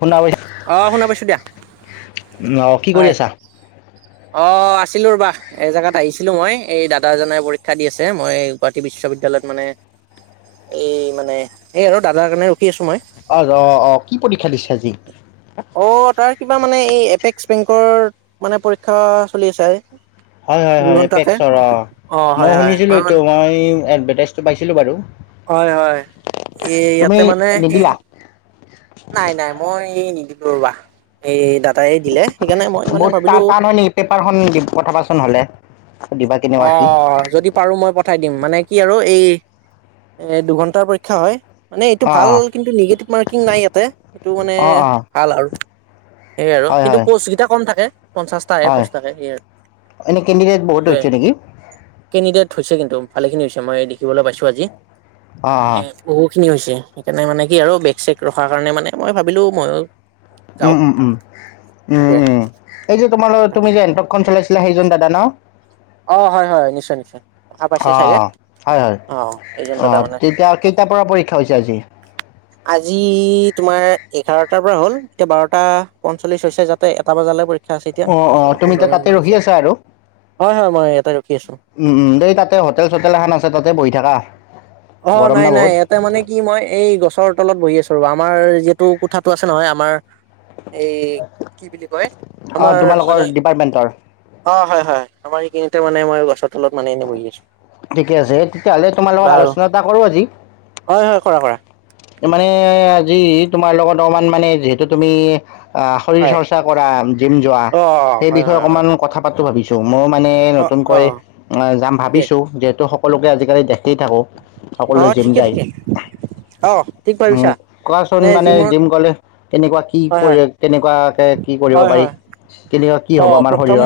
শুনা অ', শুনা পাইছোঁ দিয়া। অঁ কি কৰি হয় আছা? অ আছিলোঁ ৰ'বা, এজেগাত আহিছিলোঁ মই এই দাদাজনে পৰীক্ষা দি আছে মই গুৱাহাটী বিশ্ববিদ্যালয় মানে এই মানে সেই আৰু দাদাৰ কাৰণে ৰখি আছো মই। অ অ অ কি পৰীক্ষা দিছে আজি? অ তাৰ কিবা মানে এই এপেক্স বেংকৰ মানে পৰীক্ষা চলি আছে আজি। হয় হয় হয় এপ্ৰেক্সৰ অ। হয় মইও হয় শুনিছিলো মানে এইটো মই এডভাৰটাইজটো পাইছিলো বাৰু। হয় হয় এই তুমি ইয়াতে মানে সেই নিদিলা নাই নাই মই এই নিদিলো ৰবা এই দাদাই দিলে। সেইকাৰণে মই মানে বহুত টা ভাবিলো টান হয় নেকি? পেপাৰখন পঠাবাচোন নহলে। অ যদি পাৰো মই পঠাই দিম, মানে কি আৰু এই এ দুঘণ্টাৰ পৰীক্ষা হয়। মানে এইটো অঁ ভাল অঁ কিন্তু নিগেটিভ মাৰ্কিং নাই ইয়াতে এইটো মানে অঁ ভাল আৰু। সেয়ে আৰু অঁ হয় কিন্তু হয় পষ্ট কেইটা কম থাকে পঞ্চাশটাহে হয় পষ্ট থাকে সেই আৰু এনেই কেণ্ডিডেট বহুত সেইটোৱে। হৈছে নেকি কেণ্ডিডেট হৈছে কিন্তু ভালেখিনি হৈছে মই দেখিবলৈ পাইছো আজি। অঁ অঁ এ বহু খিনি হৈছে সেইকাৰণে মানে কি আৰু বেক চেক ৰখাৰ কাৰণে মানে মই ভাবিলো মইও উম উম উম উম উম এই যে তোমালোক তাকে তুমি যে এনটকখন চলাই চিলা সেইজন দাদা ন? অ হয় হয় নিশ্চয় নিশ্চয়, দেশা পাইছে অঁ চাগে। অঁ হয় হয় অ 'এইজন দাদা অঁ মানে তেতিয়া কেইটাৰ তাকেেত পৰা পৰীক্ষা হৈছে আজি আজি তোমাৰ এঘাৰটাৰ পৰা হ'ল এতিয়া বাৰটা পঞ্চল্লিশ হৈছে যাতে এটা বজালৈ। পৰীক্ষা আছে এতিয়া অ -অ আৰু তুমি পোন্ধৰ এতিয়া মিনিট তাতে মান আছে ৰখি আছা আৰু হয় হয় মই ইয়াতে ৰখি আছো উম দেই তাতে হোটেল চোটেল এখন আছে তাতে বহি থাকা। অ গৰম 'নাই না নাই বহুত এটা মানে কি মই এই গছৰ তলত বহি আছো। আমাৰ যিহেতু কথাাতটো আছে নহয় আমাৰ এই কি বুলি কয় অঁ আমাৰ তোমালোকৰ মানে ডিপাৰ্টমেণ্টৰ অ হয়। হয় আমাৰ এইখিনি মানে মাৰ গছ। ঠিকে আছে তেতিয়াাহলে তোমাৰ লগত বাৰু আলোচনা এটা কৰো আজি। হয় হয় কৰা কৰা। মানে আজি তোমাৰ লগত অকমান মানে যিহেতু তুমি। অ শৰীৰ হয় চৰ্চা কৰা জিম যোৱা অ সেই হয় বিষয়ে হয় হয় অকমান কথা পাতো ভাবিছো। মইও মানে অ অ নতুনকৈ ঠিকে অ সকলোৱে জিম ঠিকে যায় ঠিকে অ ঠিক উম ভাবিছা কোৱাচোন মানে জিম গলে কেনেকুৱা কি হয় হয় কৰি কেনেকুৱা কে কি কৰিব হয় পাৰি হয় কেনেকা অ প্ৰথম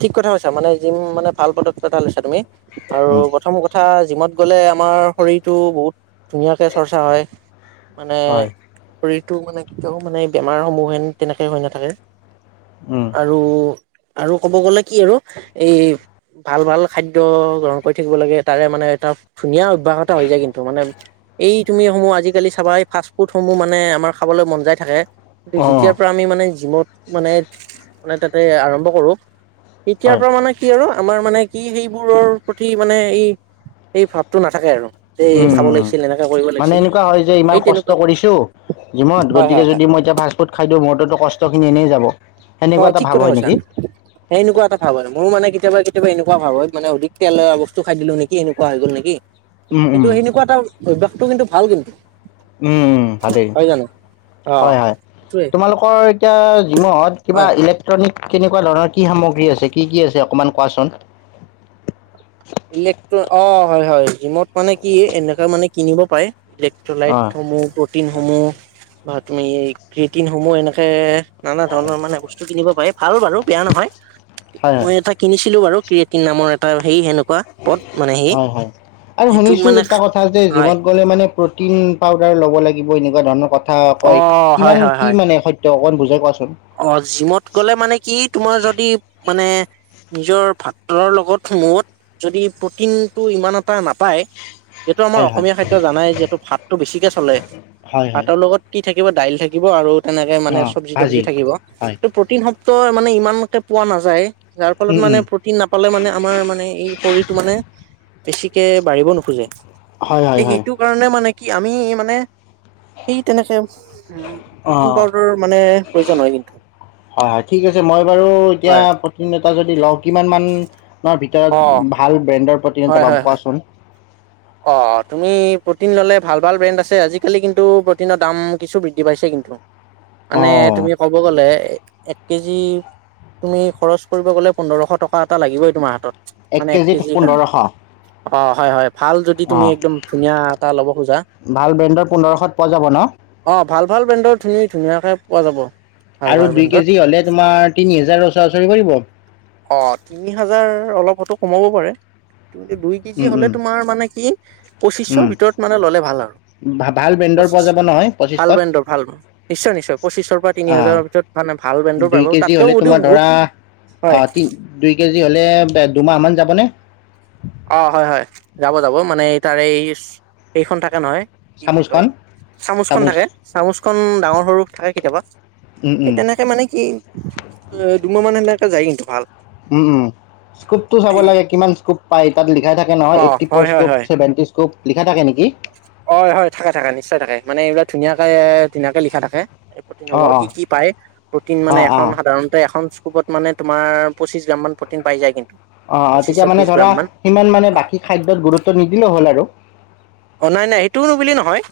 ঠিক কথা কৈছা মানে জিম মানে ভাল পদত পথা লৈছা তুমি আৰু উম, প্ৰথম কথা জিমত গ'লে আমাৰ শৰীৰটো বহুত ধুনীয়াকে চৰ্চা হয় মানে হয় শৰীৰ টো মানে কেতিয়াও মানে বেমাৰ সমূহেন তেনেকে হৈ নাথাকে উম, আৰু আৰু ক'ব গ'লে কি আৰু এই ভাল ভাল খাদ্য গ্ৰহণ কৰি থাকিব লাগে তাৰে মানে এটা ধুনীয়া অভ্যাস এটা হৈ যায় কিন্তু মানে এই তুমিসমূহ আজিকালি চাবাই ফাষ্ট ফুডসমূহ মানে আমাৰ খাবলৈ মন যায় থাকে কি অঁ, যেতিয়াৰ পৰা আমি মানে জিমত মানে মানে তাতে আৰম্ভ কৰো তেতিয়াৰ হয়। পৰা মানে কি আৰু আমাৰ মানে কি সেইবোৰৰ প্ৰতি মানে এই এই ভাৱটো নাথাকে আৰু এই উম, খাব উম, উম। লাগিছিল এনেকা কৰিব মানে লাগিছিল এনেকুৱা হয় যে ইমান সেই কষ্ট তেনেকুৱা কৰিছোঁ জিমত হয় গতিকে হয় হয় যদি মই এতিয়া ফাষ্টফুড খাই দিওঁ মোৰতোতো কষ্টখিনি এনেই যাব অ সেনেকুৱা এটা ঠিক ভাৱ কথা হয় কৈছা নেকি? সেই এনেকুৱা এটা ভাৱ আহে মোৰো মানে কেতিয়াবা কেতিয়াবা এনেকুৱা ভাৱ হয় মানে অধিক তেল বস্তু খাই দিলো নিকি এনেকুৱা হৈ গল নিকি উম, উম, কিন্তু সেনেকুৱা এটা অভ্যসটো কিন্তু ভাল কিন্তু উম ভালেই হয় জানো অ হয় হয় সেইটোৱে তোমালোকৰ এতিয়া জিমত কিবা হয় ইলেক্ট্ৰন নিক কেনেকুৱা ধৰণৰ কি সামগ্ৰী আছে কি কি আছে অকমান কোৱাচোন ইলে্ট্ৰ অ হয় হয় জিমত মানে কি এনেকা মানে কিনিব পাৰে ইলেক্ট্ৰ অঁ, লাইটসমূহ প্ৰটিনসমূহ বা তুমি ক্ৰেটিনসমূহ এনেকে নানা ধৰণৰ মানে বস্তু কিনিব পাৰে ভাল বাৰু বেয়া নহয় হয়, হয়, মই এটা কিনিছিলো বাৰু ক্ৰয়েটি নামৰ এটা সেই এনেকুৱা পত মানে হয় হয় আৰু শুনিছো এটা কথা যে হয় জিমত গলে মানে প্ৰটিন পাউডাৰ লব লব লাগিবই এনেকুৱা ধৰণৰ কথা অ কয় হয় কিমান হয় কি হয় মানে সত্য অকমান বুজাই কোৱাচোন অ জিমত গ'লে মানে কি তোমাৰ যদি মানে নিজৰ ভাতৰ লগত মত যদি প্ৰটিনটো ইমান এটা নাপায় যিহেতু আমাৰ হয়, হয়, অসমীয়া খাদ্য জানাই যিহেতু ভাতটো বেছিকে চলে হয়, হয়। ভাতৰ লগত কি থাকিব দাইল থাকিব আৰু তেনেকে মানে অঁ চব্জি তব্জি ভাজি থাকিব হয় ত প্ৰটিন শ ব্দ মানে ইমান কে পোৱা নাযায় যাৰ ফলত উম মানে উম প্ৰটিন নাপালে মানে আমাৰ মানে এই শৰীৰটো মানে বেছিকে বাঢ়িব নোখোজে হয় হয় এই হয় সিটো কাৰণে মানে কি আমি মানে সেই তেনেকে প্ৰটিন অঁ পাউদাৰ মানে প্ৰয়োজন হয় কিন্তু হয় হয় ঠিক আছে মই বাৰু এতিয়া হয় প্ৰটিন এটাকে যদি লও কিমান মানৰ অ', ভিতৰত ভাল ব্ৰেণ্ডৰ প্ৰ'টিন হয়, এটা পাম হয়, হয়। কোৱাচোন অ তুমি প্ৰ'টিন ল'লে ভাল ভাল ব্ৰেণ্ড আছে আজিকালি কিন্তু প্ৰটিনৰ দাম কিছু বৃদ্ধি পাইছে কিন্তু মানে অঁ তুমি ক'ব গ'লে এক কেজি তুমি খৰচ কৰিব গ'লে পোন্ধৰশ টকা এটা লাগিবই তোমাৰ হাতত মানে এক কেজিত কেজি কাৰণে পোন্ধৰশ অ হয় হয় ভাল যদি তুমি অঁ একদম ধুনীয়া এটা ল'ব খোজা ভাল ব্ৰেণ্ডৰ পোন্ধৰশত পোৱা যাব ন অ ভাল ভাল ব্ৰেণ্ডৰ ধুন ধুনীয়াকে পোৱা যাব ভাল আৰু ভাল দুই ব্ৰেণ্ডৰ কেজি হলে তোমাৰ তিনি হাজাৰ ওচৰা ওচৰি পৰিব অ তিনি হাজাৰ অলপ হয়তো কমাব পাৰে দুই কেজি উম হলে উম তোমাৰ মানে কি পঁচিশৰ উম ভিতৰত মানে ললে ভাল আৰু ভা- ভাল ব্ৰেণ্ডৰ পোৱা পঁচিশ যাব নহয় ভাল পঁচিছশত ব্ৰেণ্ডৰ ভাল নিশ্চয় নিশ্চয় পঁচিশৰ পৰা তিনি অঁ হাজাৰৰ ভিতৰত মানে ভাল ব্ৰেণ্ডৰ পাব তাতকেও হয়তো বহুত হয় অ তিন দুই কেজি হ'লে দুমাহ মান যাবনে অ হয় হয় যাব যাব মানে তাৰে এই এইখন থাকে নহয় কি বুলি কয়, চামুচখন চামুচখন চামুচ থাকে চামুচখন ডাঙৰ সৰু থাকে কেতিয়াবা। উম, সেই উম, তেনেকে মানে কি অ' দুমাহ মান সেনেকে যায় কিন্তু ভাল। উম উম, স্কোপটো চাব এই লাগে কিমান স্কোপ পাই? তাত লিখাই থাকে নহয়। অ এইটি ফৰ হয় হয় স্কপ, হয় ছেভেনটি স্কপ, লিখা থাকে নেকি? হয় হয়, থাকে থাকে, নিশ্চয় থাকে মানে এইবিলাক ধুনীয়াকে ধুনীয়াকে লিখা থাকে। এই প্ৰ'টিন হব অ', অ', কি কি পায় প্ৰ'টিন মানে অ', অ', এখন অ', সাধাৰণতে এখন কোপত মানে তোমাৰ পঁচিশ গ্ৰাম মান প্ৰ'টিন পাই যায় কিন অ' তেতিয়া মানে ধৰা, সিমান মানে হয় বাকী খাদ্যত গুৰুত্ব নিদিলেও হ'ল আৰু। অ' নাই নাই, এইটোওনো বুলি নহয়।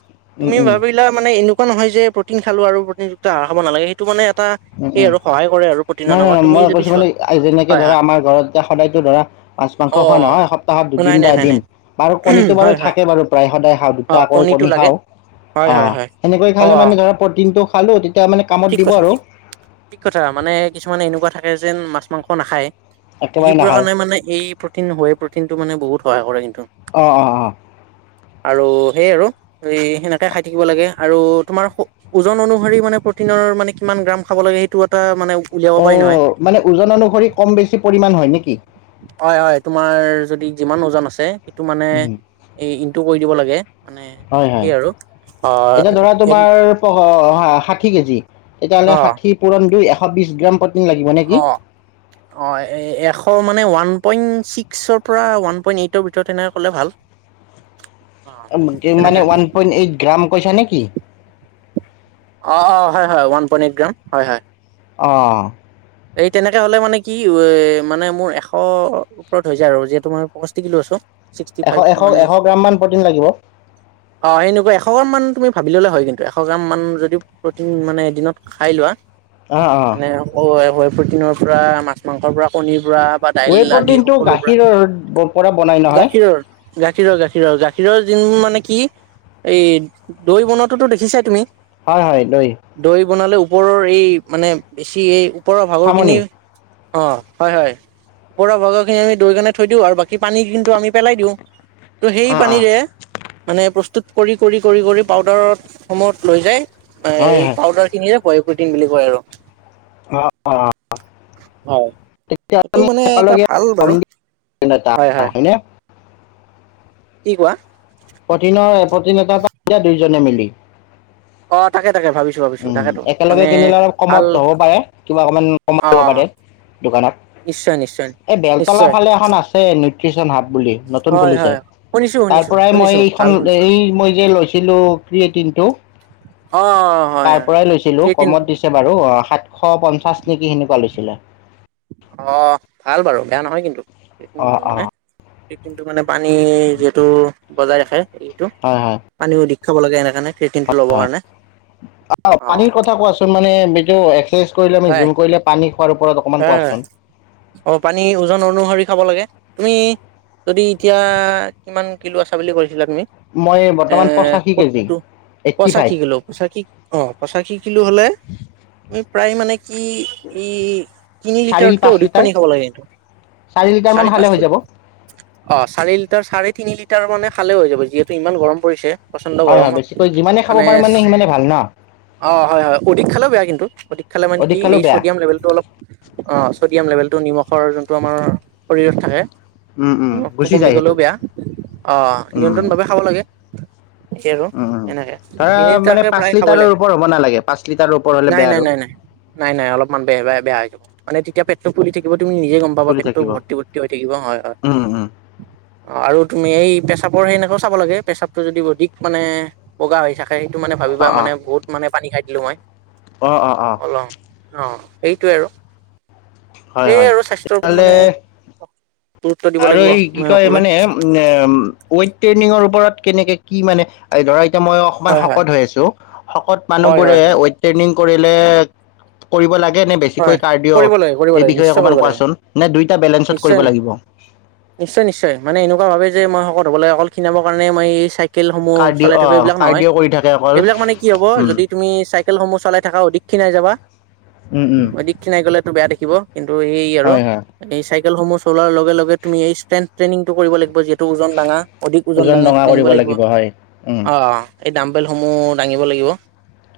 উম, তুমি উম, ভাবিলা মানে এনেকুৱা নহয় যে প্ৰ'টিন খালো আৰু প্ৰ'টিন। [unintelligible] নালাগে। সেইটো মানে, এটা উম সেই উম, আৰু সহায় কৰে আৰু প্ৰটিনৰ নাই নামত নাই, তুমি মই যদি কৈছোঁ চোৱা মানে যেনেকে হয় ধৰা, হয় আমাৰ ঘৰত এতিয়া সদায়তো ধৰা। মাছ, মাংস অ খোৱা নহয়, সপ্তাহত দুদিন নাই বা নাই নাই নাই এদিন বাৰু কণীতটো বাৰু হয় হয় থাকে বাৰু। প্ৰায় সদায় খাওঁ, অ দুটা কৈ কণীটো কণী লাগে খাওঁ, হয় অ, হয় হয় সেনেকৈ অ খালে মানে ধৰা প্ৰ'টিন টো খালো। তেতিয়া মানে কামত ঠিক দিব কথা আৰু। ঠিক কথা মানে কিছুমানে এনেকুৱা থাকে যেন মাছ, মাংস নাখায়। একেবাৰে সেইবোৰৰ নাখায়। কাৰণে মানে এই প্ৰ'টিন, হয় প্ৰ'টিন টো মানে বহুত সহায় কৰে কিন্তু। অ, অ, অ,। আৰু সেই আৰু সেনেকে খাই থাকিব লাগে আৰু তোমাৰ ওজন অনুসৰি মানে প্ৰ'টিনৰ মানে কিমান গ্ৰাম খাব লাগে সেইটো এটা মানে উলিয়াব অ, পাৰি নহয় মানে ওজন অনুসৰি কম, বেছি পৰিমাণ হয় নেকি? হয়, হয় তোমাৰ যদি যিমান ওজন আছে, সেইটো মানে উম, ইনটো কৰি দিব লাগে। মানে হয়, হয় সেই আৰু অ এতিয়া ধৰা এক তোমাৰ প ষাঠি কেজি তেতিয়া হ'লে অ ষাঠি পূৰণ দুই, এশ বিশ গ্ৰাম প্ৰ'টিন লাগিব নেকি অ, অ, এ এশ মানে ওৱান পইন্ট ছিক্সৰ পৰা ওৱান পইণ্ট, এইটৰ ভিতৰত সেনেকে ক'লে ভাল। অ তেনেকে মানে ওৱান পইণ্ট, এইট গ্ৰাম কৈছা নেকি? অ, অ, হয় হয় ওৱান পইন্ট, এইট গ্ৰাম হয়, হয়। অ,। এই তেনেকে হ'লে মানে কি? এ! মানে মোৰ এশৰ ওপৰত হৈ যায় আৰু যিহেতু মই পয়ষষ্ঠি কিলো আছো। চিক্সটি এশ ফাইভ এশ মানে এশ গ্ৰামমান প্ৰটিন লাগিব অ, সেনেকুৱা এশগ্ৰাম মান তুমি ভা বিললে হয় কিন্তু এশ গ্ৰাম মান যদি প্ৰ'টিন মানে এদিনত খাই লোৱা। অঁ অঁ মানে প্ৰ'টিনৰ পৰা মাছ, মাংসৰ পৰা কণীৰ পৰা বা ৱে দাইল আদি প্ৰটিনটো সকলো পৰা। গাখীৰৰ পৰা বনাই নহয় গাখীৰৰ, গাখীৰৰ, গাখীৰৰ, গাখীৰৰ যি মানে নে কি? এই দৈ বনোৱাতোতো দেখিছাই তুমি? হয়-হয়, লই। দৈ বনালে ওপৰৰ এই মানে বেছি এই ওপৰৰ ভাগৰখিনি, চামনি অ, হয়- হয়। ওপৰৰ ভাগৰ খিনি আমি দৈ কানে থৈ দিওঁ আৰু বাকী পানী সিন্তু আমি পেলাই দিওঁ। ত' সেই অঁ অঁ পানীৰে মানে প্ৰস্তুত কৰি কৰি কৰি কৰি পাউদাৰত সময়ত লৈ যায় হয় এই হয় পাউদাৰ সিনি ৰে [unintelligible] কোটিন বুলি কয় আৰু অ অ, হয় তেতিয়া সেইটো আমি মানে এটা একেলগে ভাল বাৰু [unintelligible] [unintelligible] হয় হয় হয়নে? কি কোৱা? প্ৰতিনেতা পাই যা দুয়োজনে মিলি। অ তাকে তাকে ভাবিছো ভাবিছো উম তাকেতো একেলগে মানে কিনিলে অলপ ভাল কমত হ'ব পাৰে কিবা অকমান কমত অ দিব পাৰে দোকানত। নিশ্চয় নিশ্চয় এ বেলতলা নিশ্চয় ফালে এখন আছে নিউট্ৰিচন হাব বুলি নতুন হয় খুলিছে, হয় শুনিছো তাৰ শুনিছো পৰাই মই শুনিছো এইখন ভাল শুনিছো এই মই যে লৈছিলো ক্ৰিয়েটিনটো অ হয় তাৰ পৰাই হয় লৈছিলো। ক্ৰিয়েটিন কমত দিছে বাৰু, অ। সাতশ পঞ্চাছ নেকি সেনেকুৱা লৈছিলে। অ' ভাল বাৰু, বেয়া নহয় কিন্তু। অ [unintelligible] অ মানে, সেই টিনতো মানে পানী যিহেতু বজাই ৰাখে। এইটো, হয় পানীও অধিক খাব লাগে এনে কাৰণে ক্ৰিয়েটিনটো ল'বৰ হয়, কাৰণে হয়। অ পানীৰ কথা কোৱাচোন মানে মিতৌ এক্সাৰচাইজ কৰিলে আমি হয় জিম কৰিলে পানী খোৱাৰ ওপৰত অকমান কোৱাচোন [unintelligible] অ', পানী ওজন অনুসৰি খাব লাগে। তুমি, যদি এতিয়া কিমান কিলো আছা বুলি কৈছিলা তুমি? মই এ, বৰ্তমান পঁচাশী কেজি সত্তো এইট্টি পঁচাশী ফাইভ কিলো পঁচাশী অ', পঁচাশী কিলো হলে [unintelligible] প্ৰায় মানে কি ই, তিনি চাৰি লিটাৰতকে পাঁচ অধিক লিটাৰ পানী খাব লাগে। লিটাৰমান চাৰি খালে পাঁচ হৈ লিট, যাব অ', চাৰি লিটাৰ চাৰে তিনি লিটাৰ মানে খালে হৈ যাব যিহেতু ইমান গৰম পৰিছে প্ৰচণ্ড হয় হয় গৰমত, বেছিকৈ যিমানে খাব মানে পাৰো সিমানে ভাল ন অ', হয়-হয় অধিক খালেও বেয়া কিন্তু অধিক খালে মানে অধিক কি খালেও এই বেয়া ছডিয়াম লেভেলটো অলপ অ', ছডিয়াম লেভেলটো নিমখৰ যোনটো আমাৰ শৰীৰত থাকে। উম উম নিমখটো গুচি কমি যায় সেইটো গলেও বেয়া। অ', উম নিয়ন্ত্ৰণ উম ভাৱে খাব লাগে। কে আৰু উম উম সেনেকে ধৰা তিনি মানে দুটাকে পাঁচ প্ৰায় খাবই লিটাৰৰ লাগে। ওপৰ হ'ব নালাগে পাঁচ লিটাৰৰ ওপৰ হ'লে বেয়া আৰু নাই-নাই-নাই-নাই। নাই নাই অলপমান বেয়া-বে-বেয়া, মানে তেতিয়া পেটটো ফুলি থাকিব তুমি নিজে গম পাবা ফুলি পেটটো থাকিব ভৰ্তি ভৰ্তি হৈ থাকিব হয়, হয়। উম উম অ', আৰু তুমি এই পে পেচাবৰ সেইনেকেও চাব লাগে পেচাবটো যদি অধিক মানে বগা হৈ থাক সেইটো মানে অ ভাবিবা অ মানে বহুত মানে পানী খাই দিলোঁ মই। অ', অ'। অল অ', সেইটোৱে আৰু। হয় এই হয় আৰু স্বাস্থ্যৰ ওপৰত তেতিয়াহ'লে মানে গুৰুত্ব দিব আৰু লাগিব এই কি আমি কয় সকলোৱে মানে [unintelligible] ৱেইট ট্ৰেইনিঙৰ ওপৰত কেনেকে কি মানে, ধৰাই তে মইয়ো কমান হয় হয় শকত হৈ আছোঁ, শকত মানুহ হয় বোৰে হয় হয় ৱেইট ট্ৰেইনিং কৰিলে, কৰিব লাগ গেনে হয় বেছিকৈ কৰিব কাৰ্ডিঅ', লাগে কৰিব এই লাগে বিষয়ে নিশ্চয় কৰিব অকমান লাগে কোৱাচোন নে দুইটা বেলেঞ্চত নিশ্চয় কৰিব লাগিব। নিশ্চয় নিশ্চয়, মানে এনেকুৱা ভাবে যে মই শকত হ'ব লাগে অকল খিনাবৰ কাৰণে মই এই চাইক কেলসমূহ কাৰ্ডিঅ' চলাই থাকো অ' এইবিলাক নহয়, কাৰ্ডিঅ' কৰি থাকে অকল এইবিলাক মানে কি হ'ব উম। যদি তুমি চাইকেলসমূহ চলাই থাকা অধিক খিনাই যাবা। উম, উম, অধিক ক্ষিনাই গলেতো বেয়া দেখিব, কিন্তু এই আৰু হয়, হয়, এই চাইক কেলসমূহ চলোৱাৰ লগে লগে তুমি এই ষ্ট্ৰেন্থ টেইনিংটো কৰিব লাগব যিহেতু ওজন ডাঙা। অধিক ওজন দাঙা ডঙা দাঙিব কৰিব লাগিব, হয়, উম, অ'। এই ডামবেলসমূহ দাঙিব লাগিব।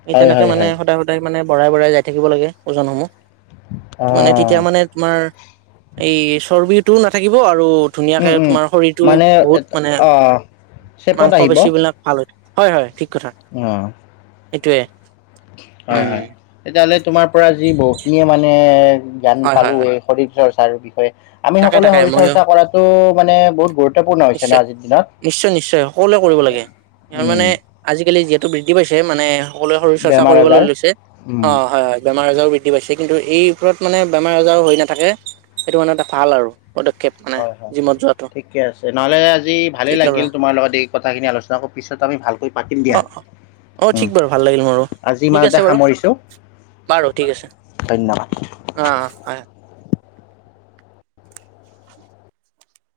এই হয়, তেনেকে হয়, মানে হয়। সদায় সদায় মানে বঢ়াই বঢ়াই যাই থাকিব লাগে। ওজনসমূহ, টো মানে তেতিয়া অ' মানে তোমাৰ এই চৰ্বিটোও নাথাকিব আৰু ধুনীয়াকে উম, উম, তোমাৰ শৰীৰটো মানে বহুত মানে, অ' চেপত মাংস আহিব পেশী বিলাক ভাল হয়। হয় হয়, ঠিক অ'। এইটোৱে। হয়, হয়। তেতিয়াহ'লে তোমাৰ পৰা আজি বহুখিনিয়ে মানে জ্ঞান হয় হয় হয় পালোৱেই শৰীৰ চৰ্চাৰ বিষয়ে, আমি তাকে সকলোৱে তাকে শৰীৰ ময়ো চৰ্চা কৰাটো মানে বহুত গুৰুত্ নিশ্চয়, নিশ্চয়-নিশ্চয়, সকলোৱে কৰিব লাগে, তাৰ উম, মানে আজিকালি যিহেত বৃদ্ধি পাইছে মানে সকলোৱে শৰীৰচৰ্চা বেমাৰ কৰিবলৈ আজাৰ লৈছে। উম, অ', হয় হয়, বেমাৰ আজাৰো বৃদ দ্ধি পাইছে, কিন্তু এই ওপৰত মানে বেমাৰ আজাৰ হৈ নাথাকে সেইটো মানে এটা ভাল আৰু পদক্ষেপ মানে হয়, হয়। জিমত যোৱাটো। ঠিকে আছে নহ'লে আজি ভালেই ঠিক আৰু লাগিল তোমাৰ লগত এই কথাখিনি আলোচনা ক' পিছত আমি ভালকৈ পাতিম অ দিয়া। অ', উম, ঠিক বাৰু ভাল লাগিল মোৰো, আজি ঠিক ইমানতে আছে বাৰু। সামৰিছোঁ বাৰু ঠিক আছে। ধন্যবাদ অ', অ', হয়।